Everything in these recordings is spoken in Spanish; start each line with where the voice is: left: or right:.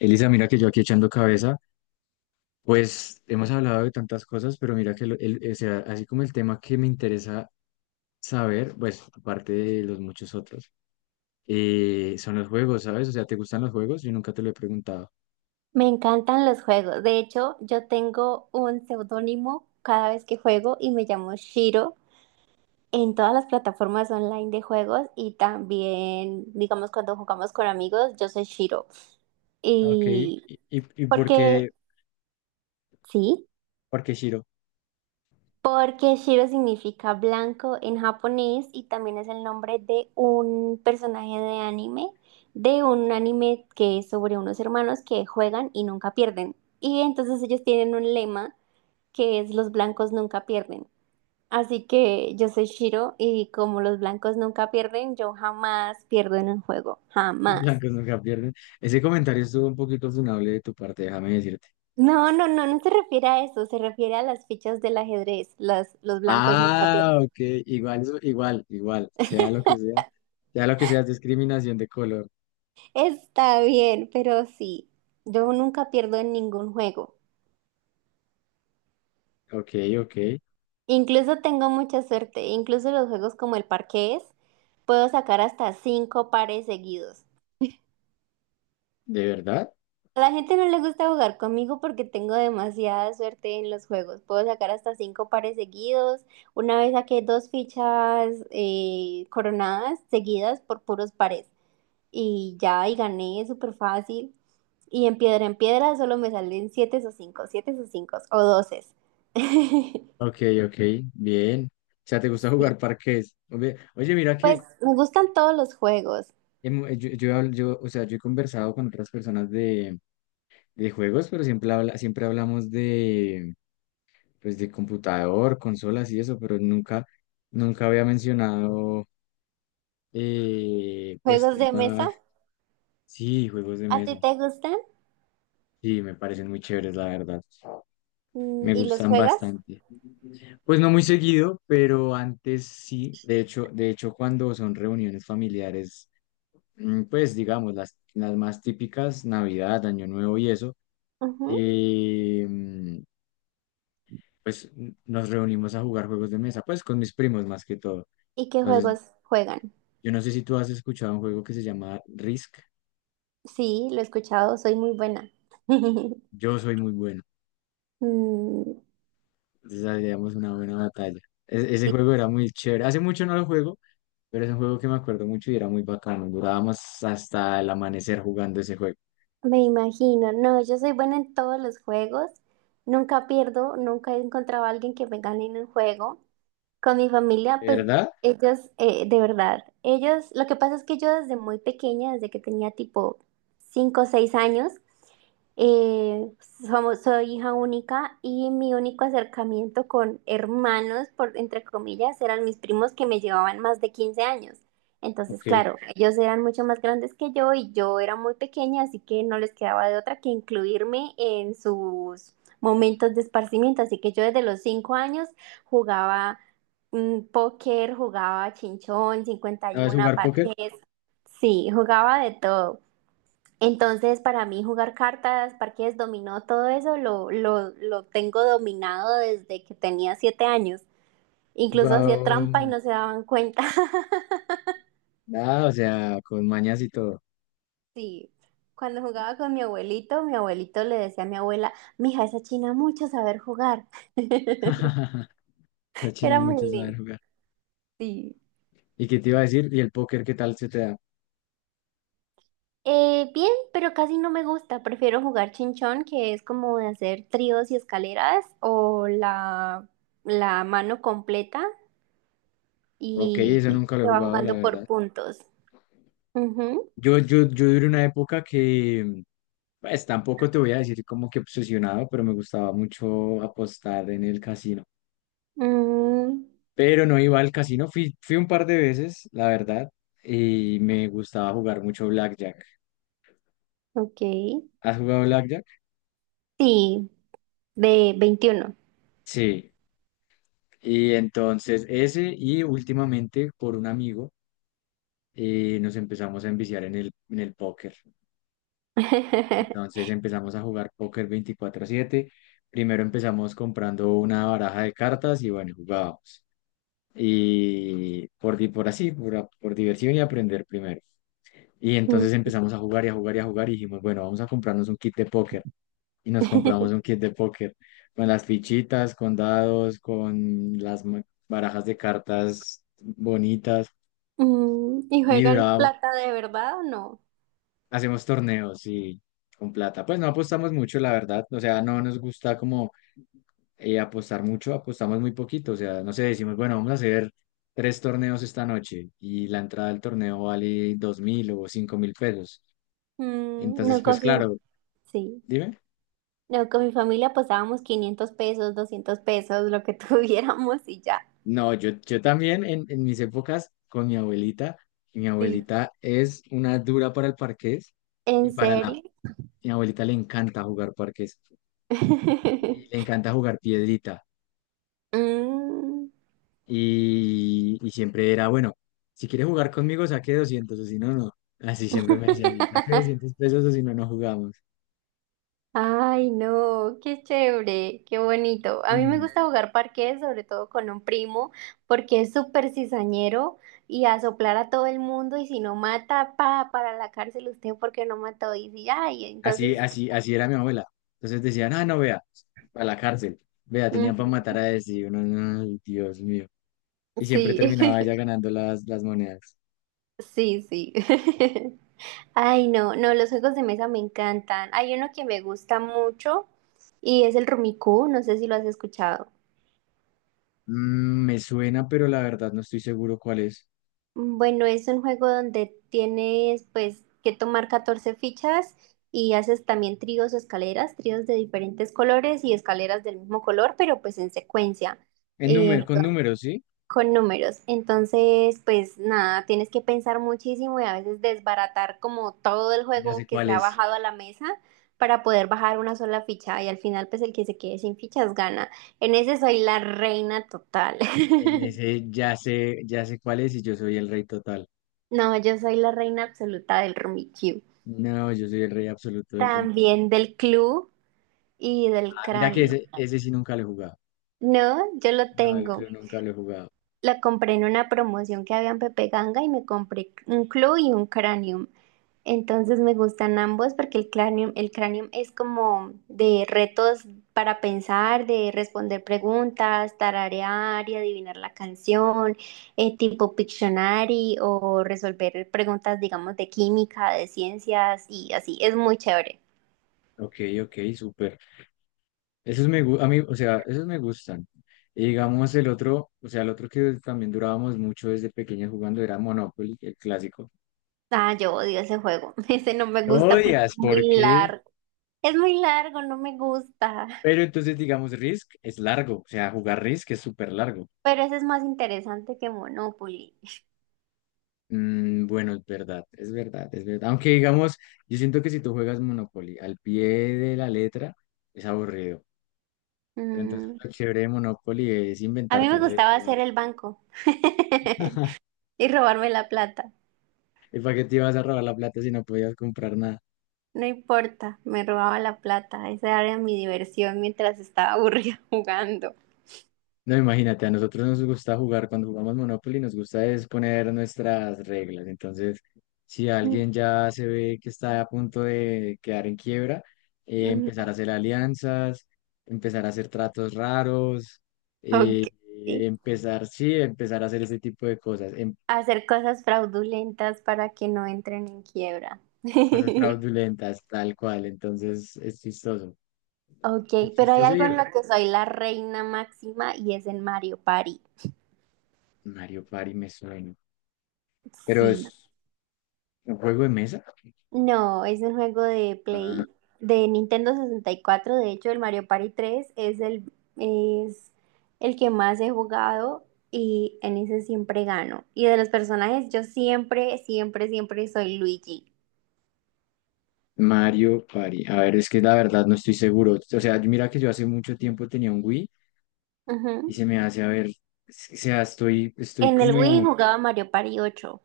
left: Elisa, mira que yo aquí echando cabeza, pues hemos hablado de tantas cosas, pero mira que así como el tema que me interesa saber, pues aparte de los muchos otros, son los juegos, ¿sabes? O sea, ¿te gustan los juegos? Yo nunca te lo he preguntado.
right: Me encantan los juegos. De hecho, yo tengo un seudónimo cada vez que juego y me llamo Shiro en todas las plataformas online de juegos y también, digamos, cuando jugamos con amigos, yo soy Shiro.
left: Ok, ¿y,
right: Y
left: y, y
right: porque, sí,
left: por qué Shiro?
right: porque Shiro significa blanco en japonés y también es el nombre de un personaje de anime, de un anime que es sobre unos hermanos que juegan y nunca pierden. Y entonces ellos tienen un lema que es los blancos nunca pierden. Así que yo soy Shiro y, como los blancos nunca pierden, yo jamás pierdo en un juego, jamás.
left: Blancos nunca pierden. Ese comentario estuvo un poquito funable de tu parte, déjame decirte.
right: No, no, no, no se refiere a eso, se refiere a las fichas del ajedrez, los blancos nunca
left: Ah,
right: pierden.
left: ok, igual, igual, igual, sea lo que sea, sea lo que sea, es discriminación de color.
right: Está bien, pero sí, yo nunca pierdo en ningún juego.
left: Ok, ok,
right: Incluso tengo mucha suerte, incluso los juegos como el parqués, puedo sacar hasta cinco pares seguidos.
left: ¿de verdad?
right: A la gente no le gusta jugar conmigo porque tengo demasiada suerte en los juegos. Puedo sacar hasta cinco pares seguidos. Una vez saqué dos fichas coronadas seguidas por puros pares. Y ya, y gané súper fácil. Y en piedra solo me salen siete o cinco o 12.
left: Ok, ok, bien. O sea, ¿te gusta jugar parqués? Oye, oye, mira que
right: Pues me gustan todos los juegos.
left: hemo- yo, habl- yo, o sea, yo he conversado con otras personas de juegos, pero siempre, habla, siempre hablamos de, pues, de computador, consolas y eso, pero nunca, nunca había mencionado, pues,
right: Juegos de mesa,
left: temas, sí, juegos de
right: ¿a ti
left: mesa.
right: te gustan?
left: Sí, me parecen muy chéveres, la verdad. Me
right: ¿Y los
left: gustan
right: juegas?
left: bastante. Pues no muy seguido, pero antes sí. De hecho, cuando son reuniones familiares. Mm, pues digamos, las más típicas, Navidad, Año Nuevo y eso,
right: Ujú.
left: eh, mm, pues nos reunimos a jugar juegos de mesa, pues con mis primos más que todo.
right: ¿Y qué
left: Entonces,
right: juegos juegan?
left: yo no sé si tú has escuchado un juego que se llama Risk.
right: Sí, lo he escuchado, soy muy buena.
left: Yo soy muy bueno,
right: Mm,
left: entonces hacíamos una buena batalla. Ese
right: sí,
left: juego era muy chévere. Hace mucho no lo juego, pero es un juego que me acuerdo mucho y era muy bacano. Durábamos hasta el amanecer jugando ese juego.
right: me imagino. No, yo soy buena en todos los juegos. Nunca pierdo, nunca he encontrado a alguien que me gane en un juego. Con mi familia, pues
left: ¿Verdad?
right: ellos, de verdad, ellos, lo que pasa es que yo, desde muy pequeña, desde que tenía tipo 5 o 6 años, eh, soy hija única y mi único acercamiento con hermanos, por, entre comillas, eran mis primos, que me llevaban más de 15 años. Entonces,
left: Ok.
right: claro, ellos eran mucho más grandes que yo y yo era muy pequeña, así que no les quedaba de otra que incluirme en sus momentos de esparcimiento. Así que yo, desde los 5 años, jugaba póker, jugaba chinchón,
left: ¿Sabes
right: 51,
left: jugar póker?
right: parqués, sí, jugaba de todo. Entonces, para mí, jugar cartas, parqués, dominó, todo eso lo tengo dominado desde que tenía 7 años. Incluso hacía
left: Jugado,
right: trampa y
left: mm,
right: no se daban cuenta.
left: nada, o sea, con mañas y todo.
right: Sí. Cuando jugaba con mi abuelito le decía a mi abuela: mija, esa china mucho saber jugar.
left: La China es
right: Era muy
left: mucho saber
right: lindo.
left: jugar.
right: Sí.
left: ¿Y qué te iba a decir? ¿Y el póker qué tal se te da?
right: Bien, pero casi no me gusta. Prefiero jugar chinchón, que es como de hacer tríos y escaleras, o la mano completa,
left: Ok,
right: y
left: eso nunca lo he
right: se va
left: jugado, la
right: jugando por
left: verdad.
right: puntos. Ujú.
left: Yo duré una época que, pues tampoco te voy a decir como que obsesionado, pero me gustaba mucho apostar en el casino.
right: Mm,
left: Pero no iba al casino, fui, fui un par de veces, la verdad, y me gustaba jugar mucho blackjack.
right: ok.
left: ¿Has jugado blackjack?
right: Sí, de 21.
left: Sí. Y entonces ese y últimamente por un amigo nos empezamos a enviciar en el póker. Entonces empezamos a jugar póker 24/7. Primero empezamos comprando una baraja de cartas y bueno, jugábamos. Y por, di- por así, por, a- por diversión y aprender primero. Y
right: Mm.
left: entonces empezamos a jugar y a jugar y a jugar y dijimos, bueno, vamos a comprarnos un kit de póker. Y nos compramos un kit de póker con las fichitas, con dados, con barajas de cartas bonitas.
right: ¿Y
left: Y
right: juegan
left: duraba,
right: plata de verdad o no?
left: hacemos torneos y con plata. Pues no apostamos mucho, la verdad. O sea, no nos gusta como apostar mucho, apostamos muy poquito. O sea, no sé, decimos, bueno, vamos a hacer tres torneos esta noche y la entrada al torneo vale 2.000 o 5.000 pesos. Entonces,
right: No
left: pues
right: confío.
left: claro,
right: Sí.
left: dime.
right: No, con mi familia pasábamos 500 pesos, 200 pesos, lo que tuviéramos y ya.
left: No, yo también en mis épocas con mi abuelita, y mi
right: Sí.
left: abuelita es una dura para el parqués y
right: ¿En
left: para la...
right: serio?
left: Mi abuelita le encanta jugar parqués y le encanta jugar piedrita.
right: Mm.
left: Y siempre era, bueno, si quieres jugar conmigo, saque 200 o si no, no. Así siempre me decía así, saque 200 pesos o si no, no jugamos.
right: Ay, no, qué chévere, qué bonito. A mí me
left: Mm.
right: gusta jugar parqués, sobre todo con un primo, porque es súper cizañero y a soplar a todo el mundo, y si no mata, para la cárcel usted porque no mató, y si, ay,
left: Así,
right: entonces,
left: así, así era mi abuela. Entonces decían, ah, no, vea, a la cárcel. Vea,
right: mm,
left: tenían para matar a ese. Y uno, "Ay, Dios mío". Y siempre
right: sí,
left: terminaba ella ganando las monedas.
right: sí, sí. Ay, no, no, los juegos de mesa me encantan. Hay uno que me gusta mucho y es el Rumicú, no sé si lo has escuchado.
left: Mm, me suena, pero la verdad no estoy seguro cuál es.
right: Bueno, es un juego donde tienes, pues, que tomar 14 fichas y haces también tríos o escaleras, tríos de diferentes colores y escaleras del mismo color, pero pues en secuencia,
left: En número, con
right: entonces,
left: números, ¿sí?
right: con números. Entonces, pues nada, tienes que pensar muchísimo y a veces desbaratar como todo el
left: Ya sé
right: juego que
left: cuál
right: se ha
left: es.
right: bajado a la mesa para poder bajar una sola ficha, y al final pues el que se quede sin fichas gana. En ese soy la reina total.
left: En ese ya sé cuál es y yo soy el rey total.
right: No, yo soy la reina absoluta del Rummikub.
left: No, yo soy el rey absoluto del
right: También del club y del
left: Ah, mira que
right: cráneo.
left: ese sí nunca lo he jugado.
right: No, yo lo
left: No, el
right: tengo.
left: club nunca lo he jugado.
right: Lo compré en una promoción que había en Pepe Ganga y me compré un club y un cranium. Entonces me gustan ambos porque el cranium es como de retos para pensar, de responder preguntas, tararear y adivinar la canción, tipo Pictionary, o resolver preguntas, digamos, de química, de ciencias y así. Es muy chévere.
left: Ok, ok, súper. Esos me, a mí, o sea, esos me gustan. Y digamos el otro, o sea, el otro que también durábamos mucho desde pequeños jugando era Monopoly, el clásico.
right: Ah, yo odio ese juego. Ese no me
left: No
right: gusta porque
left: odias,
right: es
left: ¿por
right: muy
left: qué?
right: largo. Es muy largo, no me gusta.
left: Pero entonces, digamos, Risk es largo. O sea, jugar Risk es súper largo.
right: Pero ese es más interesante que Monopoly.
left: Mm, bueno, es verdad, es verdad, es verdad. Aunque digamos, yo siento que si tú juegas Monopoly al pie de la letra, es aburrido. Pero entonces
right: Mm,
left: lo chévere de Monopoly es
right: A mí
left: inventarte
right: me gustaba
left: reglas.
right: hacer el banco y robarme la plata.
left: ¿Y para qué te ibas a robar la plata si no podías comprar nada?
right: No importa, me robaba la plata. Esa era mi diversión mientras estaba aburrida jugando.
left: No, imagínate, a nosotros nos gusta jugar, cuando jugamos Monopoly nos gusta es poner nuestras reglas. Entonces, si alguien ya se ve que está a punto de quedar en quiebra,
right: Mm,
left: empezar a hacer alianzas, empezar a hacer tratos raros, eh,
right: ok.
left: empezar, sí, empezar a hacer ese tipo de cosas,
right: Hacer cosas fraudulentas para que no entren en quiebra.
left: cosas fraudulentas, tal cual. Entonces, es chistoso. Es
right: Ok, pero hay
left: chistoso
right: algo
left: y,
right: en lo que soy la reina máxima y es en Mario Party.
left: Mario Party me suena. Pero
right: Sí.
left: es un juego de mesa.
right: No, es un juego de
left: Ah,
right: Play, de Nintendo 64. De hecho, el Mario Party 3 es el que más he jugado, y en ese siempre gano. Y de los personajes, yo siempre, siempre, siempre soy Luigi.
left: Mario Party. A ver, es que la verdad no estoy seguro. O sea, mira que yo hace mucho tiempo tenía un Wii y
right: Ujú.
left: se me hace, a ver, es que, o sea, estoy
right: En el Wii
left: como
right: jugaba Mario Party 8.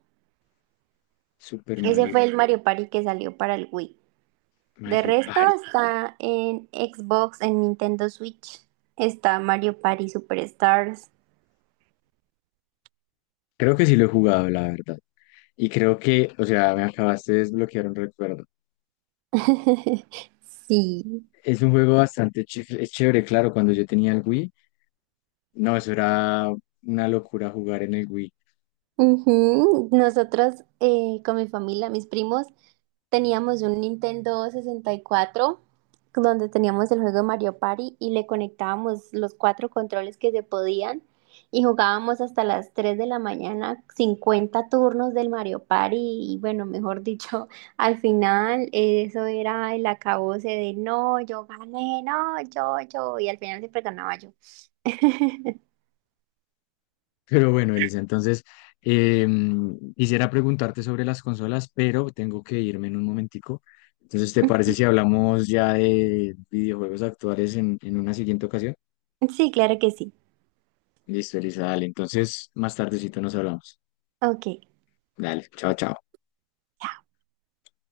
left: Super
right: Ese
left: Mario,
right: fue el Mario Party que salió para el Wii. De
left: Mario
right: resto
left: Party.
right: está en Xbox, en Nintendo Switch. Está Mario Party Superstars.
left: Creo que sí lo he jugado, la verdad. Y creo que, o sea, me acabaste de desbloquear un recuerdo.
right: Sí.
left: Es un juego bastante es chévere, claro, cuando yo tenía el Wii, no, eso era una locura jugar en el Wii.
right: Ujú. Nosotros, con mi familia, mis primos, teníamos un Nintendo 64 donde teníamos el juego de Mario Party y le conectábamos los cuatro controles que se podían, y jugábamos hasta las 3 de la mañana, 50 turnos del Mario Party, y bueno, mejor dicho, al final eso era el acabose de: no, yo gané, no, yo, y al final siempre ganaba yo.
left: Pero bueno, Elisa, entonces quisiera preguntarte sobre las consolas, pero tengo que irme en un momentico. Entonces, ¿te parece si hablamos ya de videojuegos actuales en una siguiente ocasión?
right: Sí, claro que sí.
left: Listo, Elisa, dale. Entonces, más tardecito nos hablamos.
right: Ok.
left: Dale, chao, chao.